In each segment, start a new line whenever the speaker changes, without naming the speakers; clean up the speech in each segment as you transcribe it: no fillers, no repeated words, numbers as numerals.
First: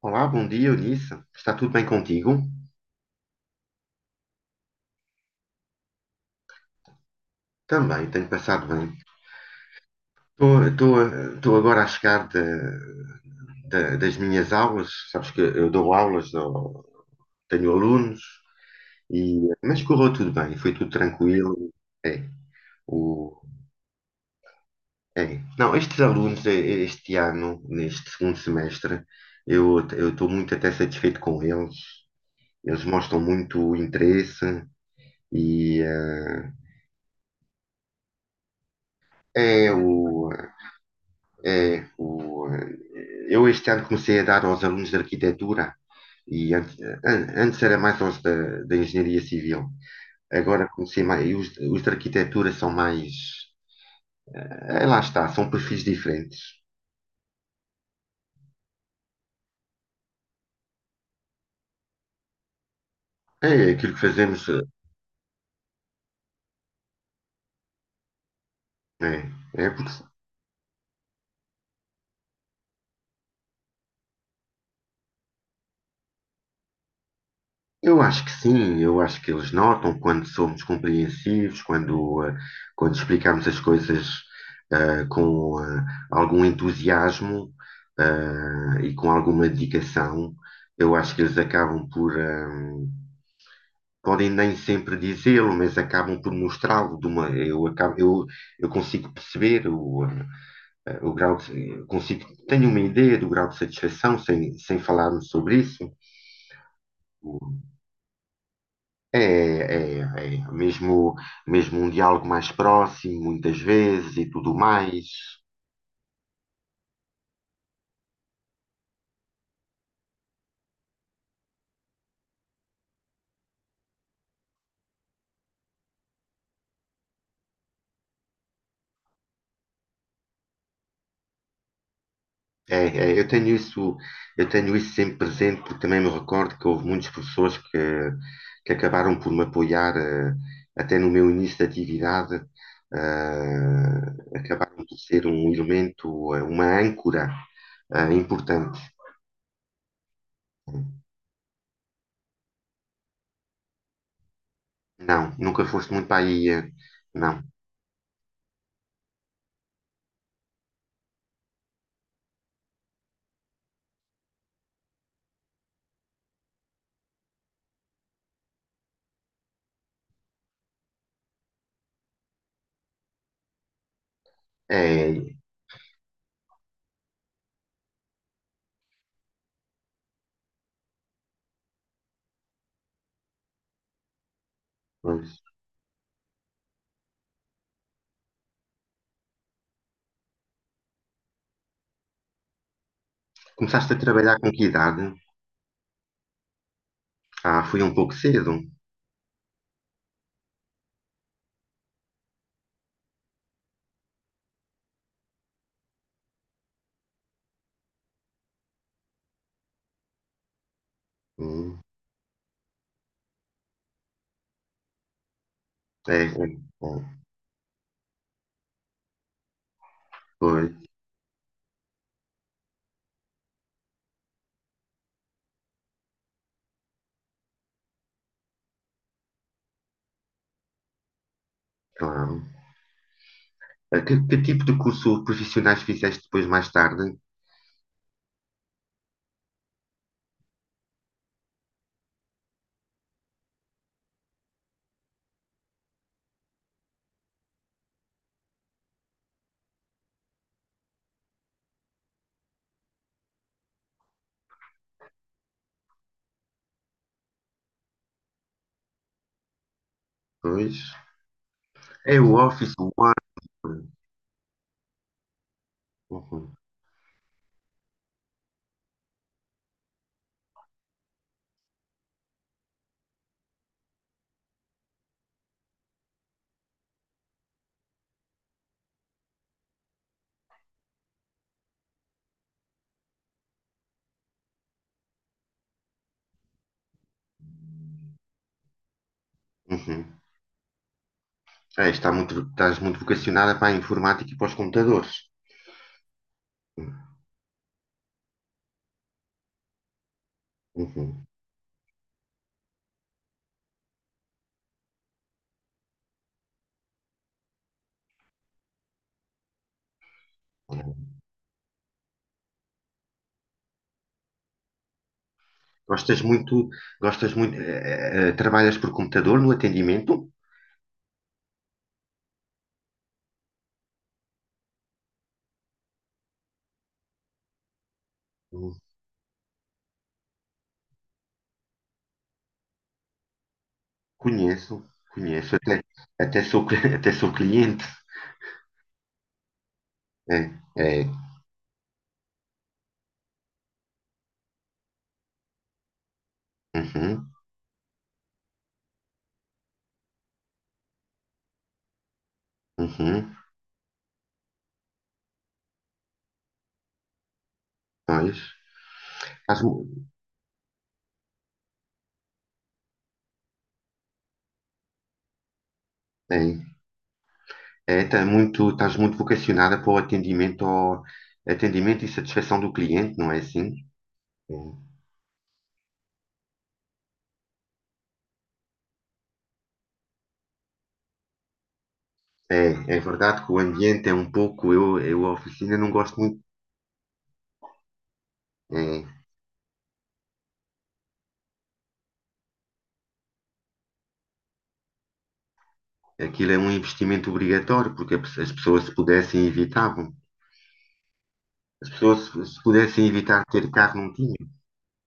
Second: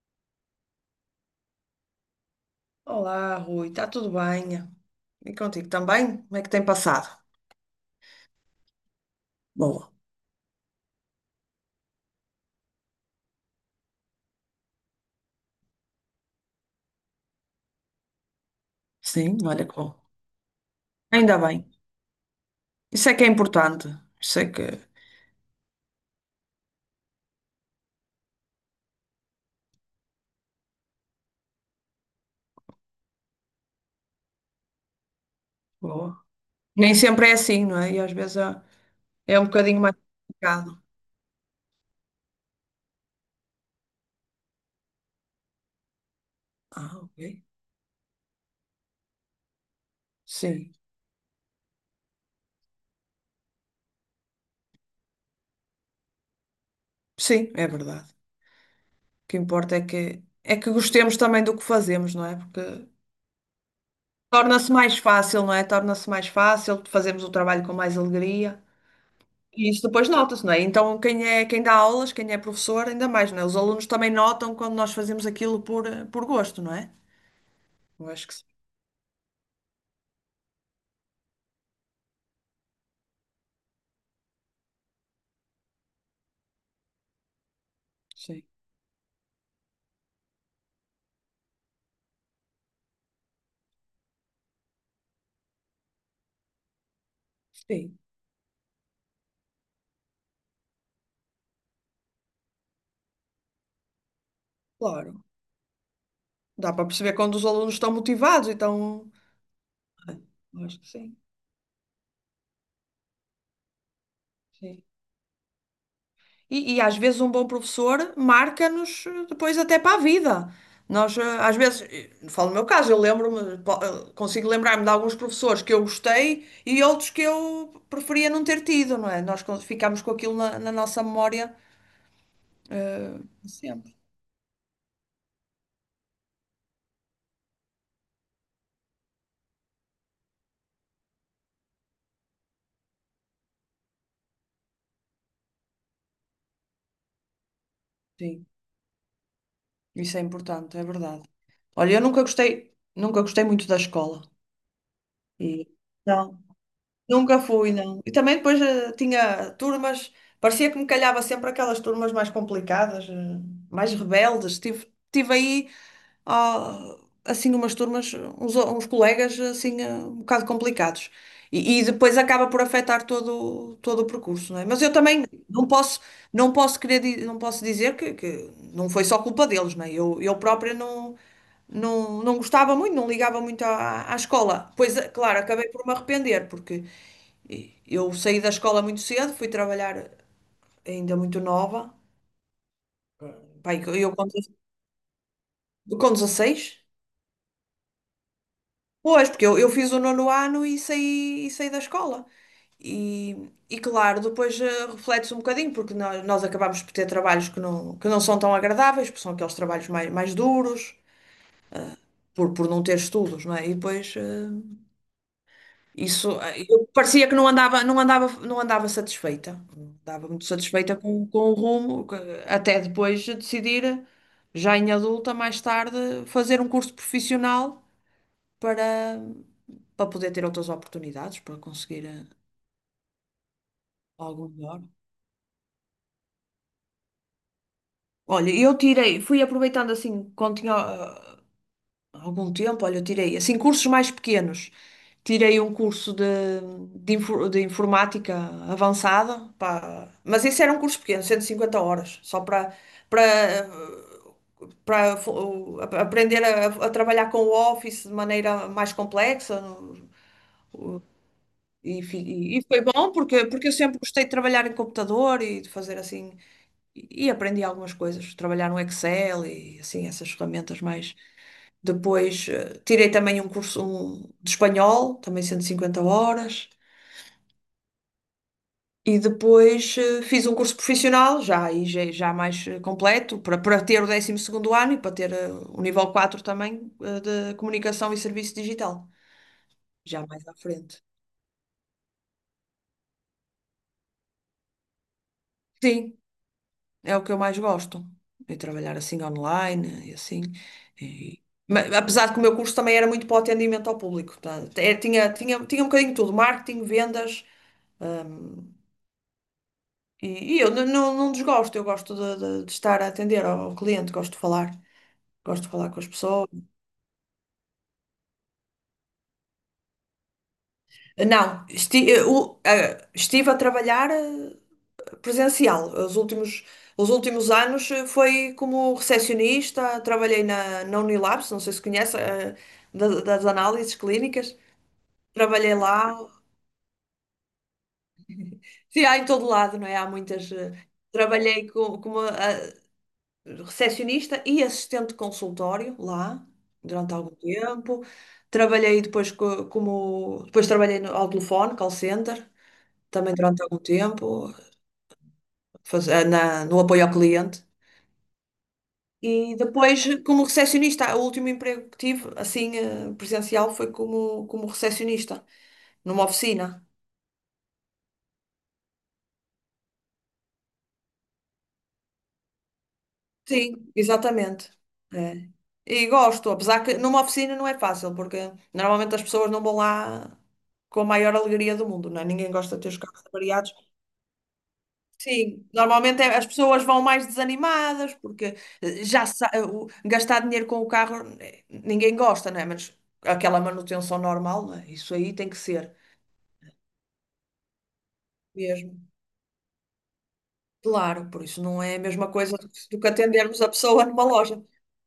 Olá, bom dia, Eunice. Está tudo bem contigo?
Olá, Rui, está tudo bem? E contigo também? Como é que tem passado?
Também, tenho passado bem.
Boa.
Estou agora a chegar das minhas aulas. Sabes que eu dou aulas, tenho alunos, e,
Sim, olha que
mas
bom.
correu tudo bem, foi tudo
Ainda
tranquilo.
bem.
É,
Isso é que é
o,
importante. Isso é que.
é. Não, estes alunos, este ano, neste segundo semestre, eu estou muito até satisfeito com eles. Eles mostram muito interesse e
Boa. Nem sempre é assim, não é? E às vezes é, é um
é
bocadinho mais
o,
complicado.
Eu este ano comecei a dar aos alunos de arquitetura e antes,
Ah, ok.
antes era mais aos da, da engenharia civil. Agora
Sim.
comecei mais, e os de arquitetura são mais, lá está, são perfis diferentes.
Sim, é verdade. O que importa é que gostemos também do que fazemos, não é? Porque
É aquilo que fazemos,
torna-se mais fácil, não é? Torna-se mais fácil, fazemos o trabalho com mais alegria. E
é
isso
porque
depois nota-se, não é? Então, quem é, quem dá aulas, quem é professor, ainda mais, não é? Os alunos também notam quando nós fazemos aquilo por, por gosto, não é?
eu
Eu
acho
acho
que
que sim.
sim, eu acho que eles notam quando somos compreensivos, quando, quando explicamos as coisas eh, com eh, algum entusiasmo
Sim,
e com alguma dedicação. Eu acho que eles acabam podem nem sempre dizê-lo, mas acabam por mostrá-lo de uma, eu, acabo,
Sim,
eu consigo perceber o grau de, eu consigo, tenho uma ideia do grau de satisfação sem, sem
claro.
falarmos sobre isso.
Dá para perceber quando os alunos estão motivados, então.
É, é, é.
Eu acho que
Mesmo,
sim.
mesmo um diálogo mais próximo, muitas vezes e tudo
Sim.
mais.
E às vezes um bom professor marca-nos depois até para a vida. Nós, às vezes, falo no meu caso, eu lembro-me, consigo lembrar-me de alguns professores que eu gostei e outros que eu preferia não ter tido, não é? Ficamos com aquilo na, na nossa memória,
É, é,
eh, sempre.
eu tenho isso sempre presente, porque também me recordo que houve muitos professores que acabaram por me apoiar, até no meu início de atividade, acabaram por ser um elemento, uma âncora,
Sim,
importante.
isso é importante, é verdade. Olha, eu nunca gostei, nunca gostei muito da escola.
Não, nunca
E...
foste muito para
não.
aí,
Nunca
não.
fui, não. E também depois tinha turmas, parecia que me calhava sempre aquelas turmas mais complicadas, mais rebeldes. Tive, tive aí, ah, assim, umas turmas, uns, uns colegas, assim, um bocado complicados. E depois acaba por afetar todo, todo o percurso, não é? Mas eu também
É,
não posso, não posso querer, não posso dizer que não foi só culpa deles, não é? Eu própria não, não, não gostava muito, não ligava muito à, à escola. Pois, é, claro,
pois.
acabei por me arrepender, porque eu saí da escola muito cedo, fui trabalhar ainda muito nova. Pai,
Começaste a trabalhar com que idade?
com 16?
Ah, fui um pouco cedo.
Pois, porque eu fiz o nono ano e saí da escola. E, e claro, depois reflete-se um bocadinho, porque nós acabamos por ter trabalhos que não são tão agradáveis, porque são aqueles trabalhos mais, mais duros,
Hum,
por não ter estudos, não é? E depois.
é,
Isso,
é,
eu
é,
parecia que não andava, não andava, não andava satisfeita. Não andava muito
pois,
satisfeita com o rumo, que- até depois de decidir, já em adulta, mais tarde, fazer um curso profissional para, para poder ter outras oportunidades, para conseguir
claro. Que que,
algo
tipo de
melhor.
curso profissionais fizeste depois mais tarde?
Olha, eu tirei, fui aproveitando assim, quando tinha há algum tempo, olha, eu tirei assim cursos mais pequenos. Tirei um curso de, de informática avançada, pá, mas esse era um curso pequeno, 150 horas, só para para para aprender a trabalhar com o Office de maneira mais complexa.
Pois.
O- E,
É o
e
Office,
foi
o
bom
Word.
porque, porque eu sempre gostei de trabalhar em computador e de fazer assim,
Uhum,
e aprendi algumas coisas, trabalhar no Excel e assim, essas ferramentas mais. Depois tirei também um curso um, de espanhol, também 150 horas. E depois fiz um curso profissional, já, aí já, já mais completo, para, para ter o décimo segundo ano e para ter o nível 4 também de comunicação e serviço digital,
uhum.
já mais à frente.
É, está muito, estás muito vocacionada para a informática e para os computadores.
Sim, é o que eu mais gosto, é trabalhar assim online e assim.
Uhum,
E- mas, apesar de que o meu curso também era muito para o atendimento ao público, tá? É, tinha, tinha, tinha um bocadinho de tudo, marketing, vendas, hum, E, e eu
uhum.
não, não desgosto, eu gosto de, de estar a atender ao ao cliente, gosto de falar com as
Gostas
pessoas.
muito, gostas muito, trabalhas por computador no atendimento?
Ah, não, estive a trabalhar presencial. Os últimos anos foi
Hum,
como recepcionista, trabalhei na, na Unilabs, não sei se conhece, das análises clínicas.
Conheço, conheço,
Trabalhei
até,
lá,
até sou cliente.
sim, há em todo lado, não é? Há
É,
muitas.
é,
Trabalhei com uma, recepcionista e assistente de consultório lá durante
uhum,
algum tempo. Trabalhei depois como depois trabalhei no, ao telefone, call center,
uhum,
também durante algum tempo, na, no apoio ao cliente.
pois.
E
Estás,
depois,
mu-
como recepcionista, o último emprego que tive, assim, presencial, foi como, como recepcionista, numa
é,
oficina.
é, estás muito vocacionada para o atendimento, ao, atendimento e satisfação do cliente, não é assim?
Sim, exatamente. É. E gosto, apesar que numa oficina não é fácil, porque normalmente as pessoas não vão lá com a maior alegria do mundo, não é? Ninguém
É,
gosta de ter
é
os
é
carros
verdade que o
avariados.
ambiente é um pouco, eu a
Sim,
oficina não gosto
normalmente
muito.
as pessoas vão mais desanimadas, porque
É,
eh, já sa- eh, o- gastar dinheiro com o carro ninguém gosta, não é? Mas aquela manutenção normal, não é? Isso aí tem que ser
aquilo é um investimento obrigatório, porque as pessoas se
mesmo.
pudessem evitavam.
Claro, por isso não
As
é a
pessoas
mesma
se
coisa
se
do
pudessem
que
evitar
atendermos a
ter carro
pessoa
não
numa
tinham,
loja.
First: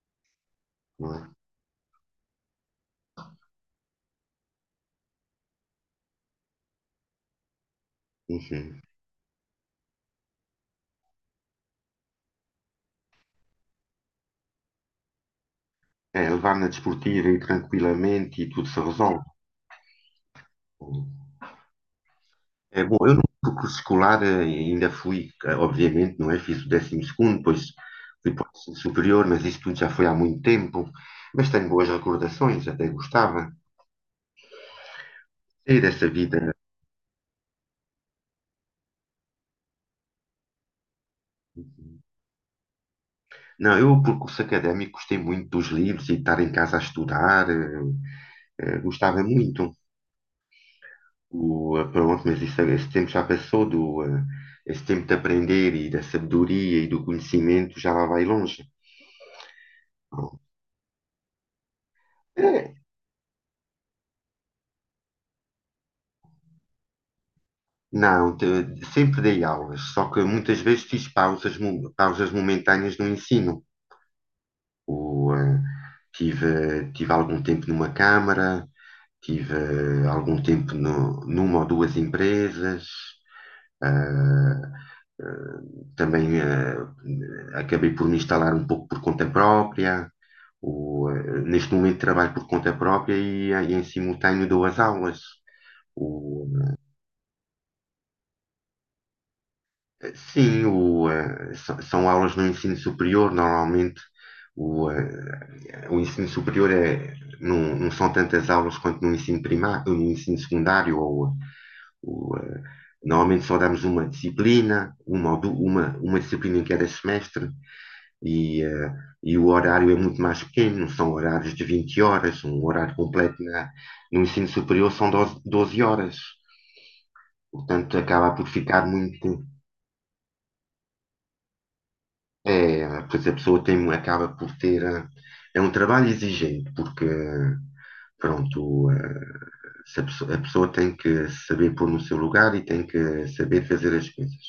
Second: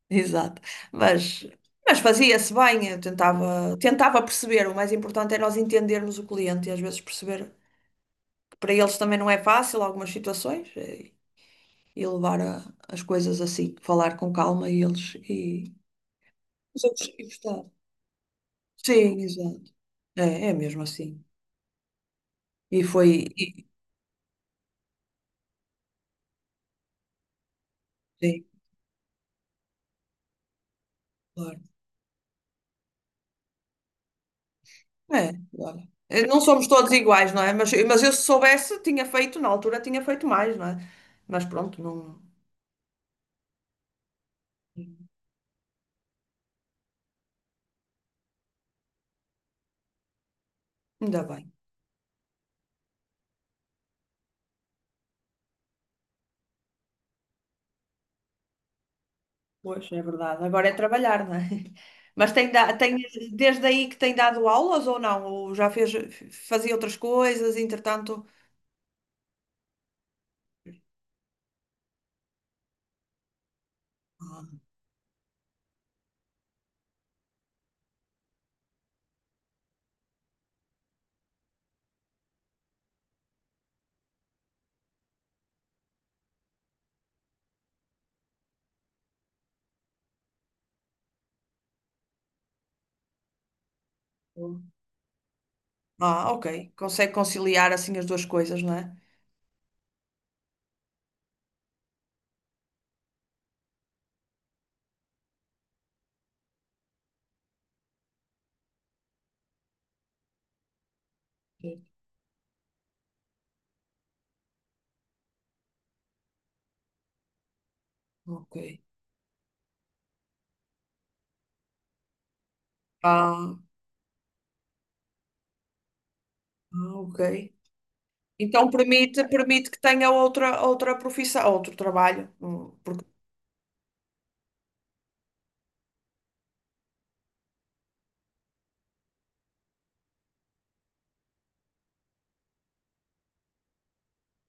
Exato.
não é?
Mas, mas fazia-se bem, eu tentava, tentava perceber. O mais importante é nós entendermos o cliente e às vezes perceber que para
Enfim,
eles também não é fácil algumas situações e levar as coisas assim, falar com calma e eles e
é, levar na
os outros e
desportiva e
gostar.
tranquilamente e tudo se
Sim,
resolve.
exato. É, é mesmo assim. E
É, bom,
foi.
eu no
E,
curso escolar ainda fui, obviamente, não é? Fiz o décimo segundo, depois fui para
sim,
o ensino superior, mas isso tudo já foi há muito tempo. Mas tenho
claro.
boas recordações, até gostava.
É,
E
claro.
dessa vida.
Não somos todos iguais, não é? Mas eu se soubesse, tinha feito, na altura tinha feito mais, não é? Mas pronto, não,
Não, eu, por curso académico, gostei muito dos livros e de estar em casa a estudar, gostava muito.
ainda bem.
Pronto, mas isso, esse tempo já passou, esse tempo de aprender e da sabedoria e do conhecimento já lá vai longe.
Pois, é
Pronto.
verdade. Agora é trabalhar, não é? Mas tem,
É,
tem desde aí que tem dado aulas ou não? Ou já fez, fazia outras coisas, entretanto.
não, sempre dei aulas, só que muitas vezes fiz pausas, pausas momentâneas no ensino.
Ah,
O, eh, tive, tive algum tempo numa câmara, tive algum tempo numa ou duas empresas. eh, também eh, acabei por me instalar um pouco por conta própria. Neste momento trabalho por conta própria e em simultâneo dou
boa.
as aulas.
Ah, ok. Consegue conciliar assim as duas coisas, não é?
Sim, são, são aulas no ensino superior, normalmente o ensino superior é, não, não são tantas aulas quanto no ensino primário, no ensino secundário, ou,
Sim.
o, eh, normalmente só damos uma disciplina, uma disciplina em cada semestre,
Ok.
e, eh, e o horário é muito mais pequeno, não são horários de 20 horas, um horário completo
Ah,
na, no ensino superior são 12 horas,
ah, ok.
portanto acaba por
Então
ficar
permite,
muito.
permite que tenha outra, outra profissão, outro trabalho.
É,
Porque...
pois a pessoa tem, acaba por ter. É um trabalho exigente, porque, pronto, eh, se a pessoa, a pessoa tem que saber pôr no seu lugar e tem que saber fazer as coisas.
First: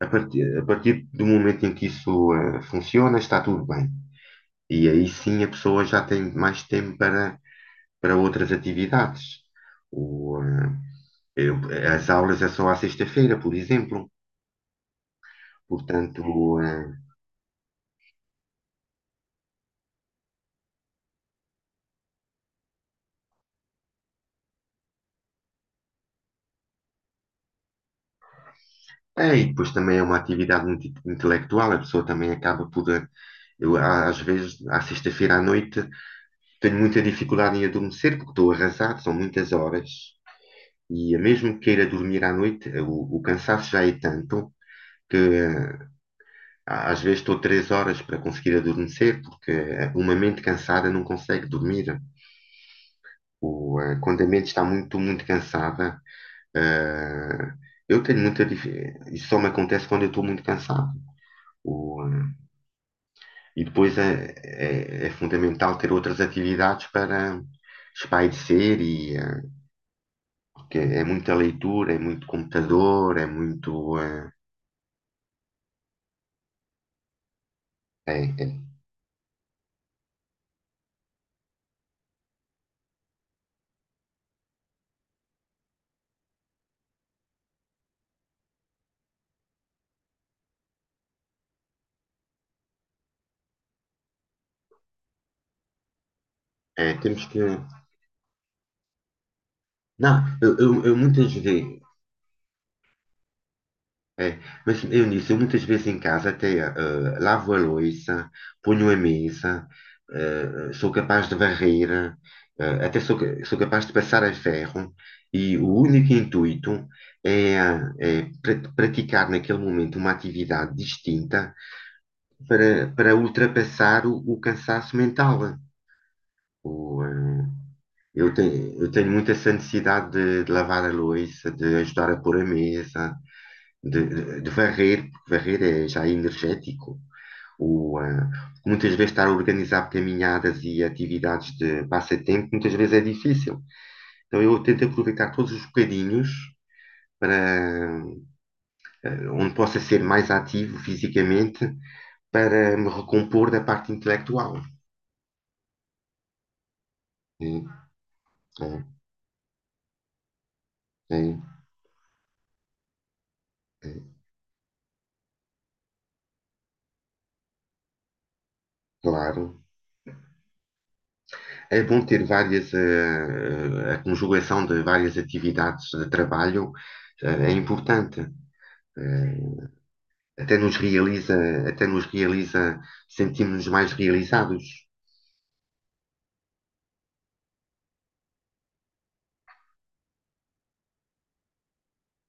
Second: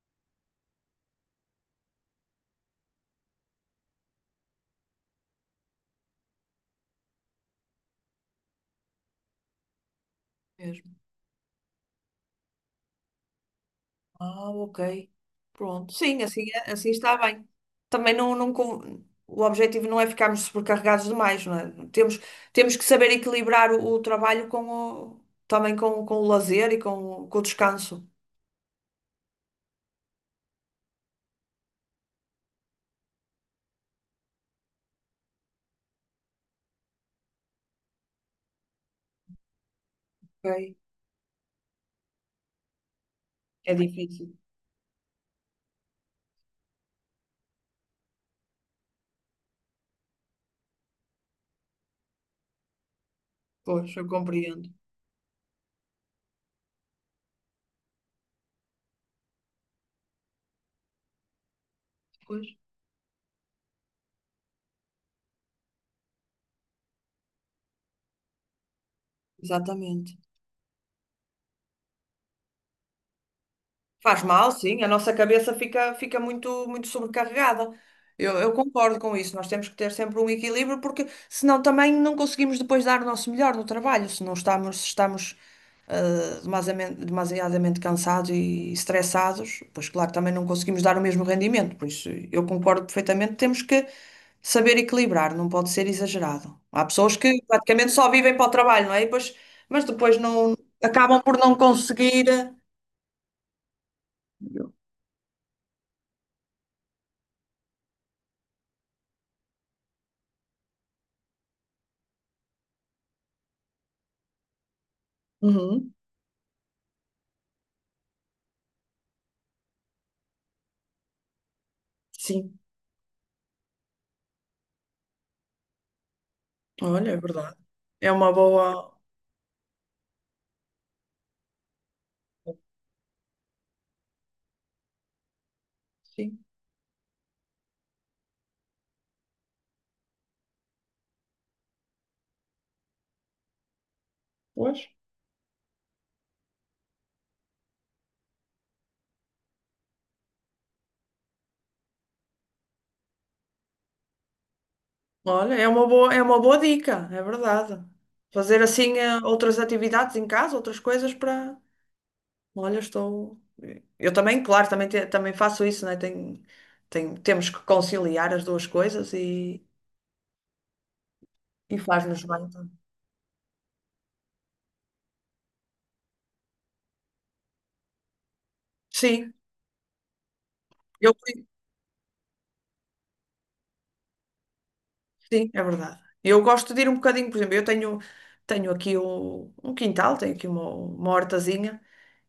A partir do momento em que funciona, está tudo bem. E aí sim a pessoa já tem mais tempo para, para outras atividades. O, eh, eu- as aulas é só à sexta-feira, por exemplo.
Ah, ok. Pronto. Sim,
Portanto,
assim, assim está bem. Também não, não, o objetivo não é ficarmos sobrecarregados demais, não é? Temos, temos que saber equilibrar o trabalho com o, também com o lazer e com, com o descanso.
é, e depois também é uma atividade muito intelectual, a pessoa também acaba por. Eu, às vezes, à sexta-feira à noite, tenho muita dificuldade em adormecer porque estou arrasado, são muitas horas.
Ok.
E mesmo que queira dormir à noite, o cansaço
É
já é
difícil.
tanto que às vezes estou três horas para conseguir adormecer porque uma mente cansada não consegue dormir.
Pois, eu
Quando a mente está
compreendo.
muito, muito cansada, eh, eu tenho muita dificuldade. Isso só me acontece quando eu estou muito cansado. O,
Pois,
e depois é, é, é fundamental ter outras atividades para espairecer e
exatamente.
porque é muita leitura, é muito computador, é muito
Faz mal, sim, a nossa cabeça fica, fica muito, muito sobrecarregada.
é,
Eu
é,
concordo com isso, nós temos que ter sempre um equilíbrio, porque senão também não conseguimos depois dar o nosso melhor no trabalho, se não estamos, se estamos demasiadamente, demasiadamente cansados e estressados, pois claro, também não conseguimos dar o mesmo rendimento, por isso eu concordo perfeitamente, temos que saber equilibrar, não pode ser exagerado. Há
é,
pessoas
temos que
que praticamente só vivem para o trabalho, não é? E depois, mas depois
não,
não
eu
acabam
muitas
por não
vezes
conseguir.
é, mas Eunice, eu muitas vezes em casa até lavo a louça, ponho a mesa, sou capaz de varrer, sou capaz de passar a ferro e o
Uhum.
único intuito é, praticar naquele momento uma atividade distinta
Sim,
para, para ultrapassar o cansaço mental. O,
olha, é
eh,
verdade. É uma
eu
boa.
tenho muito essa necessidade de lavar a louça, de ajudar a pôr a mesa, varrer, porque varrer é já é
Sim,
energético. O, ah, muitas vezes estar a organizar caminhadas e atividades de passatempo, muitas vezes é difícil. Então eu
pois.
tento aproveitar todos os bocadinhos para ah, onde possa ser mais ativo fisicamente para me recompor da parte intelectual.
Olha, é uma boa dica, é
É,
verdade. Fazer
é,
assim outras atividades em casa, outras coisas
é,
para. Olha, estou. Eu
é,
também, claro, também, também faço isso, né? Tem, tem, temos que conciliar as duas coisas
claro.
e
É bom ter
faz-nos bem.
várias, a conjugação de várias atividades de trabalho, é importante.
Sim,
Eh, até nos
eu,
realiza, até nos realiza, sentimos-nos mais realizados.
sim, é verdade. Eu gosto de ir um bocadinho, por exemplo, eu tenho, tenho aqui o, um quintal, tenho aqui uma hortazinha.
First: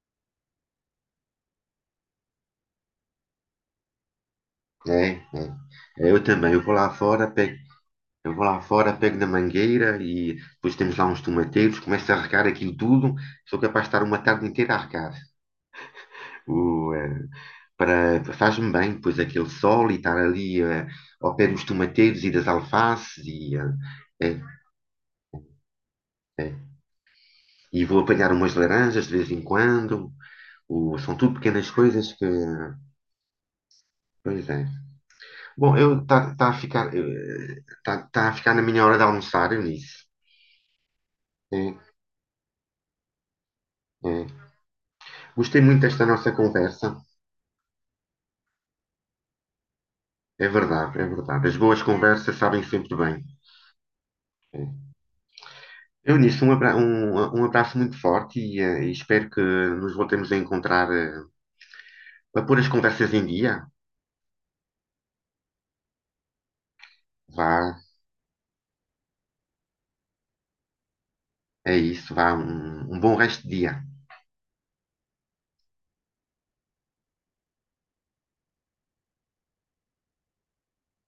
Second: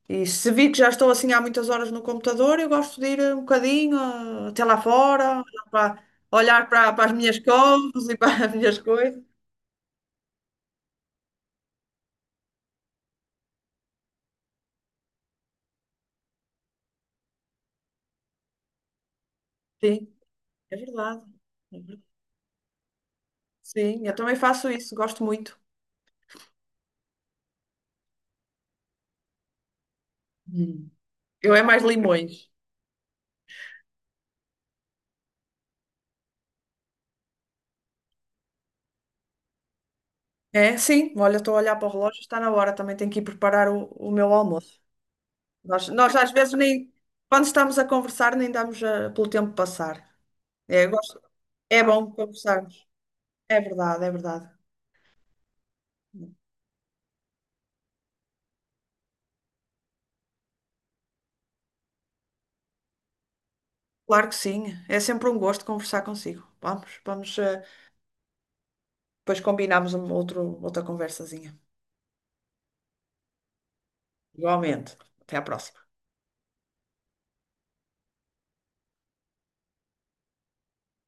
E se vi que já estou assim há muitas horas no computador, eu gosto de ir um bocadinho até lá
É, é.
fora, olhar para,
É, eu também, eu
olhar
vou lá
para, para as
fora,
minhas
pego,
coisas e
eu vou
para as
lá
minhas
fora, pego
coisas.
na mangueira e depois temos lá uns tomateiros, começo a regar aquilo tudo, sou capaz de estar uma tarde inteira a regar. O, eh, para, faz-me bem, pois aquele sol e
Sim,
estar ali
é verdade.
ao pé dos
É verdade.
tomateiros e das alfaces
Sim, eu também
eh,
faço isso, gosto muito.
eh, e vou apanhar umas laranjas de vez em quando.
Hum.
O, são tudo
Eu é
pequenas
mais
coisas que.
limões.
Pois é. Bom, eu tá, tá a ficar, eh, tá, tá a ficar na minha hora de almoçar, Eunice.
É, sim, olha, estou a
É,
olhar para o relógio, está na hora, também tenho que ir preparar o
é.
meu almoço.
Gostei muito
Nós,
desta
nós às
nossa
vezes
conversa.
nem, quando estamos a conversar, nem damos pelo tempo passar.
É
É,
verdade, é verdade. As boas
é bom
conversas sabem
conversarmos.
sempre bem.
É verdade, é verdade.
É. Eunice, um abraço muito forte e espero que nos voltemos a encontrar, para pôr as conversas em dia.
Claro que sim. É sempre um gosto conversar consigo. Vamos, vamos,
Vá,
depois combinamos um outro, outra conversazinha.
é isso, vá, um um bom resto de dia.
Igualmente. Até à próxima.